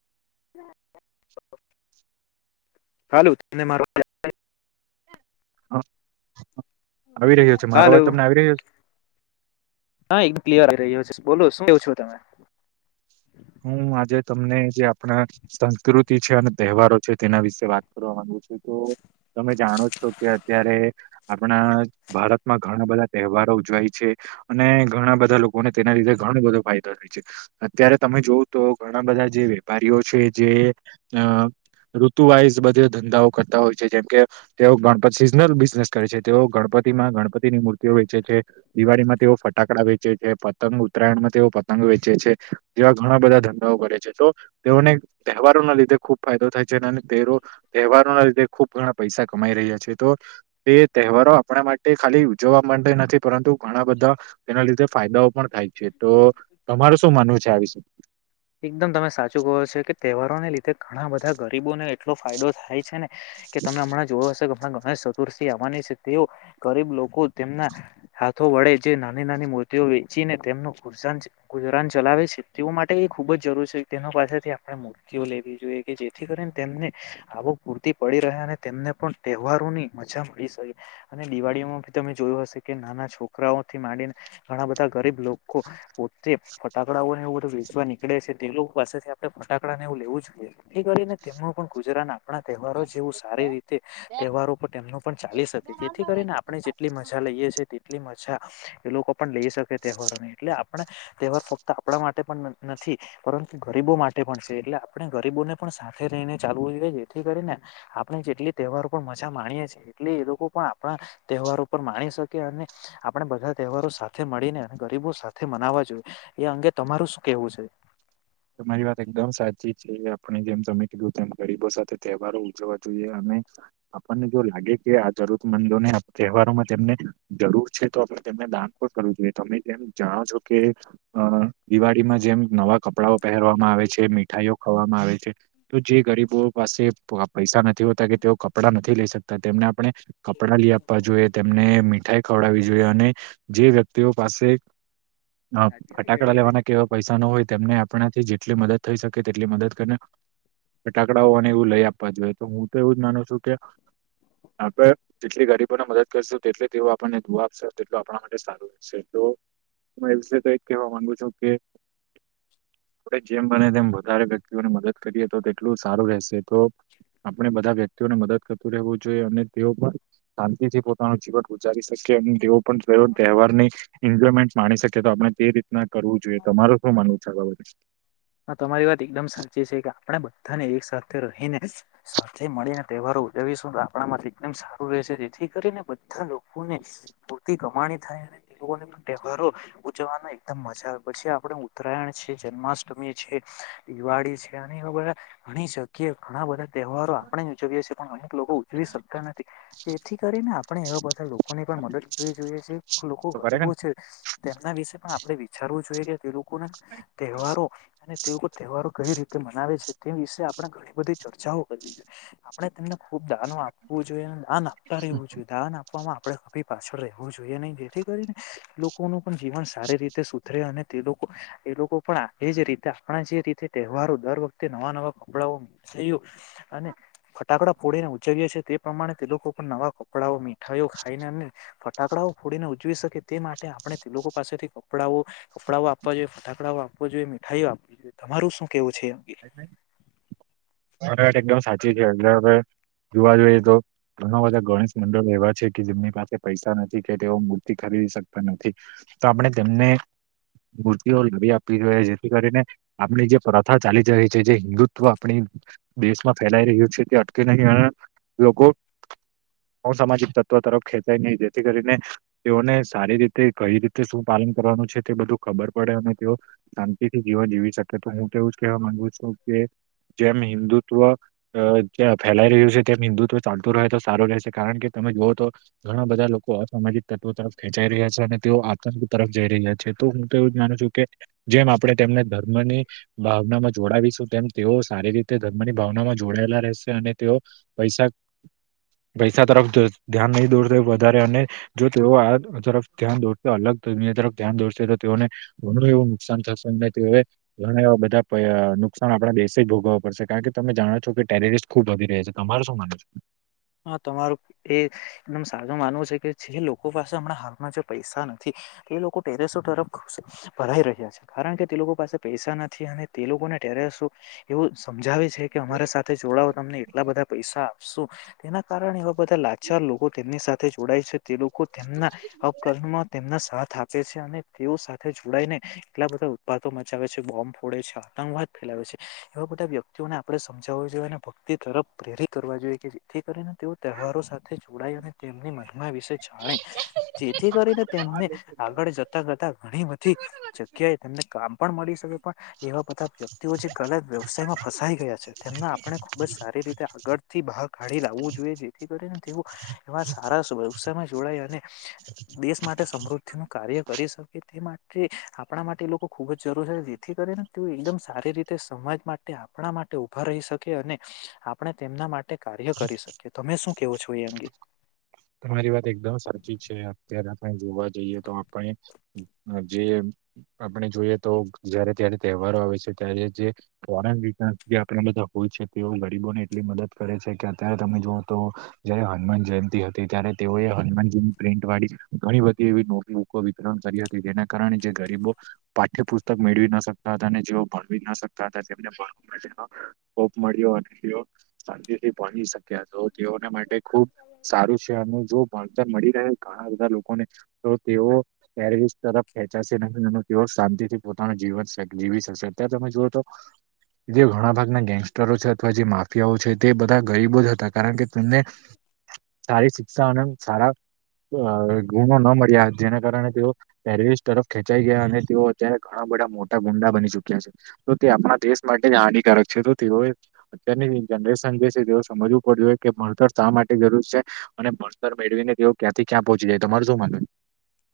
[inaudible] હાલું તને મારો આવી રહ્યો છે મારો હાલો અવાજ તમને આવી રહ્યો છે હા એક ક્લિયર રહ્યો છે બોલો શું કેવું છો તમે હું આજે તમને જે આપણા સંસ્કૃતિ છે અને તહેવારો છે તેના વિશે વાત કરવા માંગુ છું. તો તમે જાણો છો કે અત્યારે આપણા ભારતમાં ઘણા બધા તહેવારો ઉજવાય છે અને ઘણા બધા લોકોને તેના લીધે-' ઘણો બધો ફાયદો થાય છે અત્યારે તમે જોવ તો ઘણા બધા જે વેપારીઓ છે જે અ, ઋતુ વાઈઝ બધે ધંધાઓ કરતા હોય છે જેમ કે તેઓ ગણપત સિઝનલ બિઝનેસ કરે છે તેઓ ગણપત ગણપતિ માં ગણપતિની મૂર્તિઓ વેચે છે. દિવાળીમાં તેઓ ફટાકડા વે છે. છે પતંગ ઉત્તરાયણમાં તેઓ પતંગ વેચે છે જેવા ઘણા બધા ધંધાઓ કરે છે તો તેઓને તહેવારો ના લીધે ખુબ ફાયદો થાય છે અને તેરો તહેવારો ના લીધે ખુબ ઘણા પૈસા કમાઈ રહ્યા છે તો તે તહેવારો આપણા માટે ખાલી ઉજવા નથી પરંતુ ઘણા બધા એના લીધે ફાયદાઓ પણ થાય છે તો તમાર શું માનવું છે આ વિશે એકદમ તમે સાચું કો છ કે તહેવારોને લીધે ઘણા બધા ગરીબોને એટલો ફાયદો થાય છે ને કે તમે હમણાં જોવ હશેો કે હમણાં ચતુર્થી આવવાની છે તેઓ ગરીબ લોકો તેમના હાથો વડે જે નાની નાની મૂર્તિઓ વેચીને તેમનું ગુજરાન ગુજરાન ચલાવે છે તેઓ માટે એ ખૂબ જ જરૂરી છે તેનો પાસેથી આપણે મૂર્તિઓ લેવી જોઈએ કે જેથી કરીને તેમને આવક પૂરતી પડી રહ્યા અને તેમને પણ તહેવારો ની મજા મળી શકે અને દિવાળીમાં ભી તમે જોયું હશે કે નાના છોકરાઓ થી માંડીને ઘણા બધા ગરીબ લોકો પોતે ફટાકડાઓને એવું બધું વેચવા નીકળે છે તે લોકો પાસે ફટાકડાને એવું લેવું જોઈએ એ કરીને તેમનું પણ ગુજરા નાખ આપણા તહેવારો જેવું સારી રીતે તહેવારો પણ તેમનું પણ ચાલી શ જેથી કરીને આપણે જેટલી મજા લઈએ છે તેટલી મજા એ લોકો પણ લઈ શકે તહેવારોને એટલે આપણા તહેવાર ફક્ત આપણા માટે પણ નથી પરંતુ ગરીબો માટે પણ છે એટલે આપણે ગરીબોને પણ સાથે રહીને ચાલુ હોઈઈએ જેથી કરીને આપણે જેટલી તહેવારો પર મજા માણીએીએ એટલી એ લોકો પણ આપણા તહેવારો પર માણી શકી અને આપણે બધા તહેવારો સાથે મળીને અને ગરીબો સાથે મનાવા જોઈએ એ અંગે તમારું શું કેવું છે તમારી વાત એકદમ સાચી છે આપણે જેમ તમે કીધું તેમ ગરીબો સાથે તહેવારો ઉજવા જોઈએ અને આપણને જો લાગે કે આ જરૂરમંદોને તહેવારોમાં તેમને જરૂર છે તો આપ દાન પણ કરવું જોઈએ તમે જેમ જાણો છો કે અ દિવાળીમાં જેમ નવા કપડાઓ પહેરવામાં આવે છે મીઠાઈઓ ખવામાં આવે છે તો જે ગરીબો પાસે પૈસા નથી હોતા કે તેઓ કપડાં નથી લઈ શકતા તેમને આપણે કપડાં લઈ આપવા જોઈએ તેમને મીઠાઈ ખવડાવવી જોઈએ અને જે વ્યક્તિઓ પાસે સાચી ને ફટાકડા ગેરોડી લેવાના કેવા પૈસા ન હોય તેમને આપણાથી જેટલી મદદ થઈ શકે તેટલી મદદ કરી ફટાકડાઓ અને એવું લઈ આપવા જોઈએ તો હું તો એવું જ માનું છું કે આપડે જેટલી ગરીબોને મદદ કરશું તેટલી તેઓ આપણને દુ આપશે તેટલ આપણા માટે સારું રહેશે એટ એ વિશે તો કેવા માંગુ છું કે આપ જેમ બને તેમ વધારે વ્યક્તિઓને મદદ કરીએ તો તેટલું સારું રહેશે તો આપણે બધા વ્યક્તિઓને મદદ કરતું રહેવું જોઈએ અને તેઓ પણ શાંતિ થી પોતાનું જીવન ઉચારી શકીકે અને તેઓ પણ તહેવારની એન્જોયમેન્ટ માણી શકે તો તે રીતના કરવું જોઈએ તમારે શું માનવ ખ હા તમારી વાત એકદમ સાચી છે કે આપણે બધાને એક સાથેથે રહીને સાથે મળીને તહેવારો જવીશું તો આપણા થી એકદમ સારું રહેશે જેથી કરીને બધા લોકોને પૂરતી કમાણી થાય પણ તહેવારો ઉજવવાનો એકદમ મજા આવે પછી આપણે ઉત્તરાયણ છએ જન્મા્ટમી છે દિવાળી છે અને એવા બધા ઘણી જગ્યા ઘણા બધા તહેવારો આપણે જ ઉજવીએ છીએ પણ અનેક લોકો ઉજવી શકતા નથી જેથી કરીને આપણે એવા બધા લોકો ની પણ મદદ કરવી જોઈએ છે લોકો તો કરે કે ગરીબો છે તેમના વિશે પણ આપણે ારવું જોઈએ કે તે લોકોને તહેવારો અને તે તહેવારો કઈ રીતે મનાવે છે તે વિશે આપણે ઘણી બધી ચર્ચાઓ કરવી જોઈએ આપણે તેમને દ આપવું જોઈએ દાન આપતા રહેવું જોઈએાન આપવામાં આપે કી પાછળ રવું જોઈએ નહી જેથી કરીને લોકોનું પણ જીવન સારી રીતે સુધરે અને તે લોકો એ લોકો પણ એ જ રીતે આપણા જે રીતે તહેવારો દર વખતે નવા નવા કપડાંઓ મસું અને ફટાકડા ફોડીને ઉવ્ય છે તે પ્રમાણે તે લોકો પણ નવા કપડાંઓ મીઠાઈઓ ખાઈને અને ફટાકડાઓ ફોડીને ઉજવી શકે તે માટે આપણે તે લોકો પાસેથી કપડાંઓ કપડાંઓ આપવા જોઈએ ફટાકડાઓ જોઈએ મીઠાઈઓ આપવી જોઈએ તમારું શું કેવું છે એ અંગે એકદમ સાચી છે આપણે જોવા જોઈએ તો ઘણા બધા ગણેશ મંડળો એવા છે કે જેમની પાસે પૈસા નથી કે તેઓ મૂર્તિ ખરીદી શકતા નથી તો આપણે તેમને મૂર્તિઓ લાવી આપવી જોઈએ જેથી કરીને આપણે જે પ્રથા ચાલી જ રહી છે જે હિન્દુત્વ આપણી દેશમાં ફેલાઈ રહ્યું છે તે અટકે નહીં લોકો સામાજિક તત્ તરફ ખેંચાય નહીં જેથી કરીને તેઓને સારી રીતે કઈ રીતે શું પાલન કરવાનું છે તે બધું ખબર પડે અને તેઓ શાંતિથી જીવન જીવી શકે તો હું તેવું જ કેહેવા માંગુ છું કે જેમ હિન્ંદુત્વં ફેલાઈ રહ્યું છે તેમ હિન્દુત્વ ચાલતું રહે તો સારું રહેશે કારણ કે તો ઘણા બધા લોકો અસામાજિક તત્વો તરફ ખેંચાઈ રહ્યા છે અને તેઓ તરફ જઈ રહ્યા છે તો હું તો એવું જ માનું છું કે જેમ આપણે તેમને ધર્મની ભાવનામાં જોડાવીશું તેમ તેઓ સારી રીતે ધર્મની ભાવનામાં જોડાયેલા રહેશે અને તેઓ પૈસા પૈસા તરફ ધ્યાન નહીં દોર વધારે અને જો તેઓ આ તરફ ધ્યાન દોરતા અલગ તરફ ધ્યાન દોરશે તો તેઓને ઘણું એવું નુકસાન થશેને તે ઘણા એવા બધા નુકસાન આપણા દેશ જ ભોગવવું પડશે કારણ કે તમે જાણો છો કે ટેરેરિસ્ટ ખુબ વધી રહે છે તમાર શું માનું છે હા તમારું એ એકદમ સાજું માનવું છે કે જે લોકો પાસે હમણાં હાલમાં જે પૈસા નથી તે લોકો ટેરેસો તરફ ભરાઈ રહ્યા છે કારણ કે તે લોકો પાસે પૈસા નથી અને તે લોકોને ઠરું એવું સમજાવે છે કે અમારા સાથે જોડાવો તમને એટલા બધા પૈસા આપશું તેના કારણે એવા બધા લાચાર લોકો તેમની સાથે જોડાય છે તે તેમના અકરણમાં તેમના સાથ આપે છે અને તેઓ સાથે જોડાઈને એટલા બધા ઉત્પાદ મચાવે છે બોમ્બ ફોડે છે આતંકવાદ ફેલાવે છે એ બધા વ્યક્તિઓને આપણેે સમજાવવાો જોઈએ ને ભક્તિ તરફ પ્રેરિત કરવા જોઈએ કે જેથી કરીને તેઓ તહેવારો સાથે જોડાય અને તેમની મનમા વિશે જાણે જેથી કરીને ને આગળ જતા કરતા ઘણી બધી જગ્યાએ તેમને કામ પણ મળી શકે પણ એવા બધા વ્યક્તિઓ જે ગલત વ્યવસાયમાં ફસાઈ ગયા છે તેમના આપણે ખુબ જ સારી રીતે આગળથી ભહાગ પાડી લાવવું જોઈએ જેથી કરી ને તેઓ એવા સારા [unintelligible] માં જોડાય અને દેશ માટે સમૃદ્ધિ નું કાર્ય કરી શકે તે માટે આપણા મા ટે એ લોકો ખૂબ જ જરૂર છે જેથી કરીને તેઓ એકદમ સારી રીતે સમાજ માટે આપણા માટે ઉભા રહી શકે અને આપણે તેમના માટે કાર્ય કરી શકીએ તમે શું કેવો છો એ અંગે તમારી વાત એકદમ સાચી છે અત્યારે આપણે જોવા જઈએ તો આપણે જે આપડ જોઈએ તો જયારે ત્યારે તહેવારો આવે છે ત્યારે જે ફોરેન વ આપને બધૂ હોય છે તેઓ ગરીબોને એટલી મદદ કરે છે કે અત્યારે તમે જુઓ તો જય હનુમાન જયંતિ હ, ત્યારે તેઓએ હનુમાનજીની પ્રિન્ટ વાળી ઘણી બધી એવી નોટબુકો વિતરણ કરી હતી જેના કારણે જે ગરીબો પાઠ્યપુસ્તક મેળવી ના શકતા હતા અને જેઓ ભણવી ના શકતા હતા તેમને ભણ કોપ મળ્યો અને તેઓ શાંતિથી પહોંચી શક્યા તો તેઓના માટે ખુબ સારું છે અને જો ભણતર મળી રહે ઘણા બધા લોકોને તો તેઓર [unintelligible] તરફ ખેચાશે તેઓ શાંતિ થી પોતાનું જીવન [unintelligible] જીવી શકશે અત્યારે તમે જુઓ તો જે ઘણા ભાગના ગેંગસ્ટરો છે અથવા જે માફિયાઓ છે તે બધા ગરીબો જ હતા. કારણ કે તેમને સારી શિક્ષાનંદ સારા અ ગુણો ન મળ્યા જેના કારણે તેઓ ટેરિસ તરફ ખેંચાઈ ગયા અને તેઓ અત્યારે ઘણા બદા મોટા ગુંડા બની ચુક્યા છે તો તે આપણા દેશ માટે જ હાનિકારક છે તો તેઓએ અત્યની જનરેશન જે છે તેઓ સમજવું પડ હોય કે, ભણતર શા માટે જરૂર છે. અને ભણતર મેળવી ને તેઓ ક્યાંથી ક્યાં પહોંચી જાય તો તમારે શું માન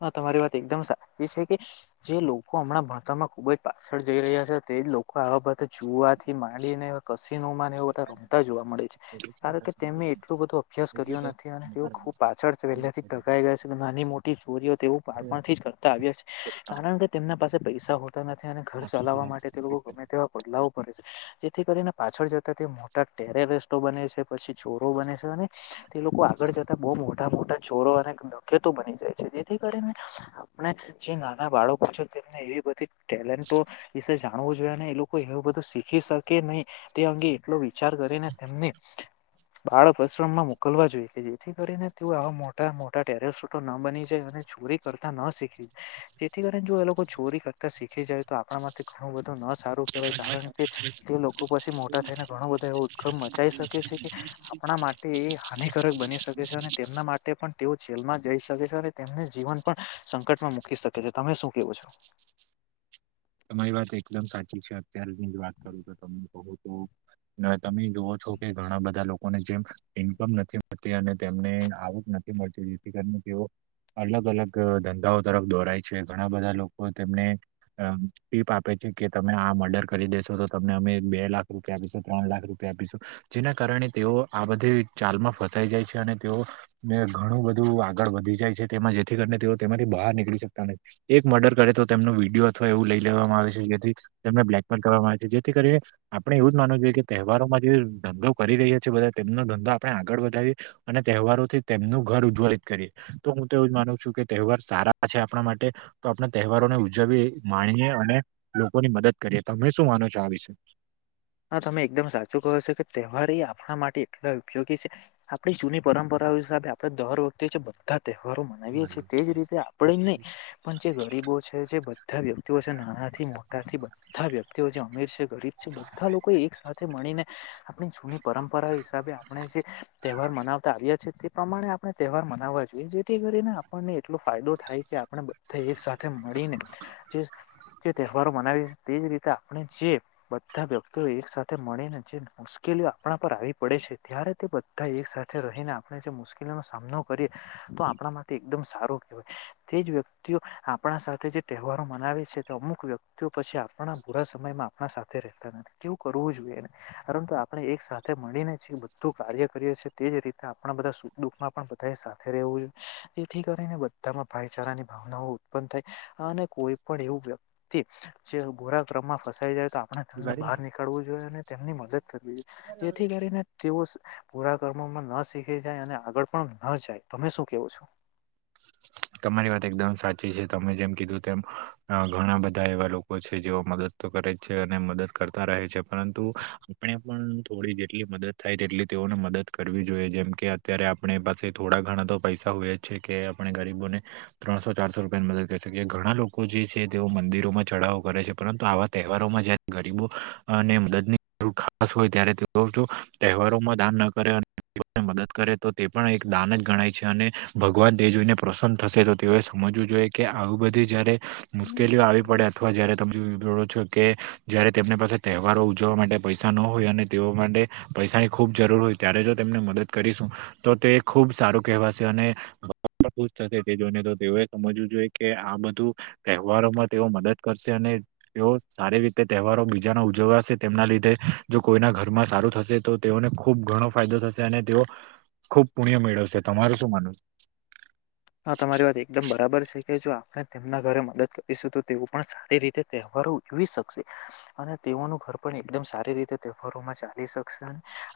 હા તમારી વાત એકદમ સાચી છે કે જે લોકો હમણાં ભણતરમાં ખુબ જ પાછળ જઈ રહ્યા છે એ લોકો આવા બતે જોુવાથી માંડીને કસીનોમાં રમતા જોવા મળે છે કારણ કે તેમ એટલું બધો અભ્યાસ કર્યો નથી અને તેઓ ખુબ પાછળ પેલા થી ટકાઈ ગયા છે ને નાની મોટી તેવો બાળપણથી જ કરતા આવ્યા છે કારણ કે તેમના પાસે પૈસા હોતા નથી અને ઘર ચલાવવા માટે લોકો ગમે તેવા પગલા ઓ ભરે છે જેથી કરી પાછળ જતા તે મોટા ટેરેરસ્ટો બને છે પછી ચોરો બને છે ને તે લોકો આગળ જતા બહુ મોટા મોટા ચોરો અને નખેતો બની જાય જેથી કરીને આપણે જે નાના બાળકો છ તેમને એવી બધી ટેલેન્ટો વિશે જાણવુ જોઈએ ને એ લોકો એવું બધું શીખી શકે નહી તે અંગે એટલો વિચાર કરીને તેમને બાળ પરશ્રમ માં મોકલવા જોઈએ કે જેથી કરીને તે આવા મોટા મોટા ટેરેસટો ના બની ચોરી કરતા ન શીખી જેથી કરી ન જો એ લોકો ચોરી કરતા શીખી જાય તો આપણા માટે ઘણું બધું ન સારું કહેવાય કારણ કે તે લોકો પસી મોટા થઈને ઘણો બધા એવો ઉદગમ મચાઈ શકે છે કે આપણા માટે એ હાનિકારક બની શકે છે અને તેમના માટે પણ તેઓ જેલમાં જઈ શકે છે અને તેમને જીવન પણ સંકટમાં મૂકી શકે છે તમે શું કેવો છો. તમારી વાત એકદમ સાચી છે અત્યારની જ વાત કરું તો તમને બહુ તો, તમે જોુવો છો કે ઘણા બધા લોકોને જેમ ઈન્કમ નથી મળતી અને તેમને આવક નથી મરજી કનું કેવઓ અલગ અલગ અ ધંધાઓ તરફ દોરાય છે ઘણા બધા લોકો તેમને અ ટીપ આપે છે કે તમે આ મર્ડર કરી દેશો તો તમને અમે બે લાખ રૂપિયા આપીશું ત્રણ લાખ રૂપિયા આપીશું. જેના કારણે તેઓ આ બધી ચાલમાં ફસાઈ જાય છે અને તેઓ ઘણું બધું આગળ વધી જાય છે તેમાં જેથી કરીને તેઓ તેમાંથી બહાર નીકળી શકતા નથી એક મર્ડર કરે તો તેમનો વિડીિયો અથવા એવું લઈ લેવામાં આવે છે જેથી તેમને બ્લેકમેલ કરવામાં આવે છે જેથી કરી આપણે એવું જ માનવું જોઈએ કે તહેવારોમાં જે ધંધો કરી રહ્યા છીએ બધા તેમનો ધંધો આપણે આગળ વધાવીએ અને તહેવારોથી, તેમનું ઘર ઉજ્જવલિત કરીએ. તો હું તો એવ જ માનું છું કે તહેવાર સારા છે આપણા માટે તો આપણા તહેવારોને ઉજવી માણીએે અને લોકોની મદદ કરીએ તમે શું માનો છો આ વિશે હા તમે એકદમ સાચું કહો છો કે તહેવાર એ આપણા માટે એટલા ઉપયોગી છે આપણી જૂની પરંપરાઓ હિસાબે આપે દર વખતે જે બધા તહેવારો મનાવીએ છીએ તે જ રીતે આપણે જ નહીં પણ જે ગરીબો છે જે-' બધા વ્યક્તિઓ છે નાનાંથી મોટા થી બધા વ્યક્તિઓ જે અમીર છે ગરીબ છે બધા લો કો એક સાથે મળીને આપણી જૂની પરંપરા હિસાબે આપણે જે તહેવાર મનાવતા આવ્યા છે. તે પ્રમાણે આપણે તહેવાર મનાવવા જોઈએ જેથી કરીને આપણને એટલો ફાયદો થાય કે આપણે બધા એક સાથે મળીને જે તહેવારો મનાવી તે જ રીતે આપણે જે બધા તો એક સાથે મળીને જે મુશ્કેલીઓ આપણા પર આવી પડે છે ત્યારે તે બધા એક સાથે રહીને. મુશ્કેલી ન સામનો કરીએ તો આપણા માટે એકદમ સારો કહેવાય તે જ વ્યક્તિઓ આપણા આપણા સાથે જે તહેવારો મનાવે છે તો અમુક વ્યક્તિઓ પછી આપણા બુરા સમયમાં આપણા સાથે રહેતા નથી. કેવું કરવું જોઈએ પરંતુ આપણે એક સાથે મળીને જે બધું કાર્ય કરીએ છીએ તે જ રીતે આપણા બધા સુખ દુઃખમાં બધાએ સાથે રહેવું જોઈએ તેથી કરીને બધામાં ભાઈચારાની ભાવના ઉત્પન થાય અને કોઈ પણ એવું વ્યક્તિ જે ગોરા ક્રમમાં ફસાઈ જાય આપણે તેમને બહાર નીકળવું જોઈએ અને તેમની મદદ કરવી જોઈએ જેથી કરીને તેઓ પૂરા કર્મમાં ન શીખી જાય અને આગળ પણ ન જાય તમે શું કેવો છો? [inaudible] તમારી વાત એકદમ સાચી છે તમે જેમ કીધું તેમ ઘણા બધા એવા લોકો છે જેઓ મદદ તો કરે છે અને મદદ કરતા રહે છે પરંતુ આપણે પણ થોડી જેટલી મદદ થાય તેટલી તેઓ મદદ કરવી જોઈએ જેમ કે અત્યારે આપણે પાસે થોડા ઘણા તો પૈસા હોય જ છે કે આપણે ગરીબોને ત્રણસો ચારસો રૂપિયા ની મદદ કરી શકીયે ઘણા લોકો જે છે તેઓ મંદિરોમાં ચઢાવો કરે છે. પરંતુ આવા તહેવારોમાં જયારે ગરીબોઅને મદદની જરૂર ખાસ હોય ત્યારે તેઓ [unintelligible] ઘરોમાં દાન ન કરે અને મદદ કરે તો તે પણ એક દાન જ ગણાય છે અને ભગવાન દેવજીને પ્રસન્ન થશે તો તેઓએ સમજવું જોઈએ કે આવું બધી જ્યારે હમ મુશ્કેલીઓ આવી પડે અથવા જયારે [unintelligible] કે જયારે તેમની પાસે તહેવારો ઉજવવા માટે પૈસા ન હોય અને તેઓ માટે પૈસાની ખૂબ જરૂ જર હોય ત્યારે જો તેમને મદદ કરીશું તો તે ખૂબ સારું કહેવાશે અને ખુશ થશે તે જોઈને તો તેઓએ સમજવું જોઈએ કે આ બધું તહેવારોમાં તેઓ મદદ કરશે અને તેઓ સારી રીતે તહેવારો બીજાનો ઉજવાશે તેમના લીધે જો કોઈના ઘરમાં સારું થશે તો તેઓને ખુબ ઘણો ફાયદો થશે અને તેઓ ખુબ પુણ્ય મેળવશે તમારું શું માનવુ હા તમારી વાત એકદમ બરાબર છે. એ જો આપણે તેમના ઘરે મદદ કરીશું તો તેઓ પણ સારી રીતે તહેવારો ઉજવી શકશે. અને તેઓનું ઘર પણ એકદમ સારી રીતે તહેવારોમાં ચાલી શકશે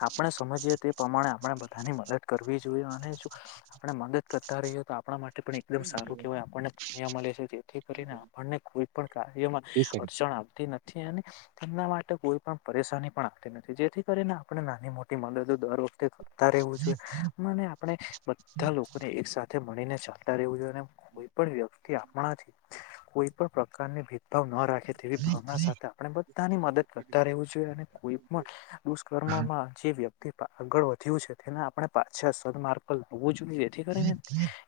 આપણે સમજીએ તે પ્રમાણે આપણે બધાની મદદ કરવી જોઈએ અને જો આપણે મદદ કરતા રહીએ તો તો આપણા માટે પણ એકદમ સારું કેહેવાય આપણને પુણ્યા મળે છે. જેથી કરીને આપણને કોઈ પણ કાર્યમાં ત્રીસ સેકન્ડ. અડચણ આવતી નથી. અને તેમના માટે કોઈ પણ પરેશાની પણ આવતી નથી જેથી કરીને આપણે નાની મોટી મદદો દર વખતે તા રહેવું જોઈ મને આપણે બધા લોકોને એક સાથે મળીને ચાલતા રહેવું જોઈએ અને પણ વ્યક્તિ આપણાથીહ કોઈ પણ પ્રકારની ભેદભાવ ન રાખે તેવી ભાવના સાથે આપણે બધાની મદદ કરતા રહેવું જોઈએ અને કોઈ પણ દુષ્કર્મમાં જે વ્યતિ તે આગળ વધ્યું છે તેના આપણે પાછા સદમાર્ગ પર લાવવું જોઈએ જેથી કરીને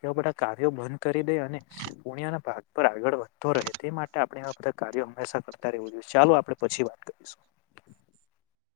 એવા બધા કાર્યો બંધ કરી દે અને પુણિયાના ભાગ પર આગળ વધતો રહે તે માટે આપણે એવા બધા કાર્યો હંમેશા કરતા રેવું જોઈએ ચાલો આપણે પછી વાત કરીશું. [inaudible]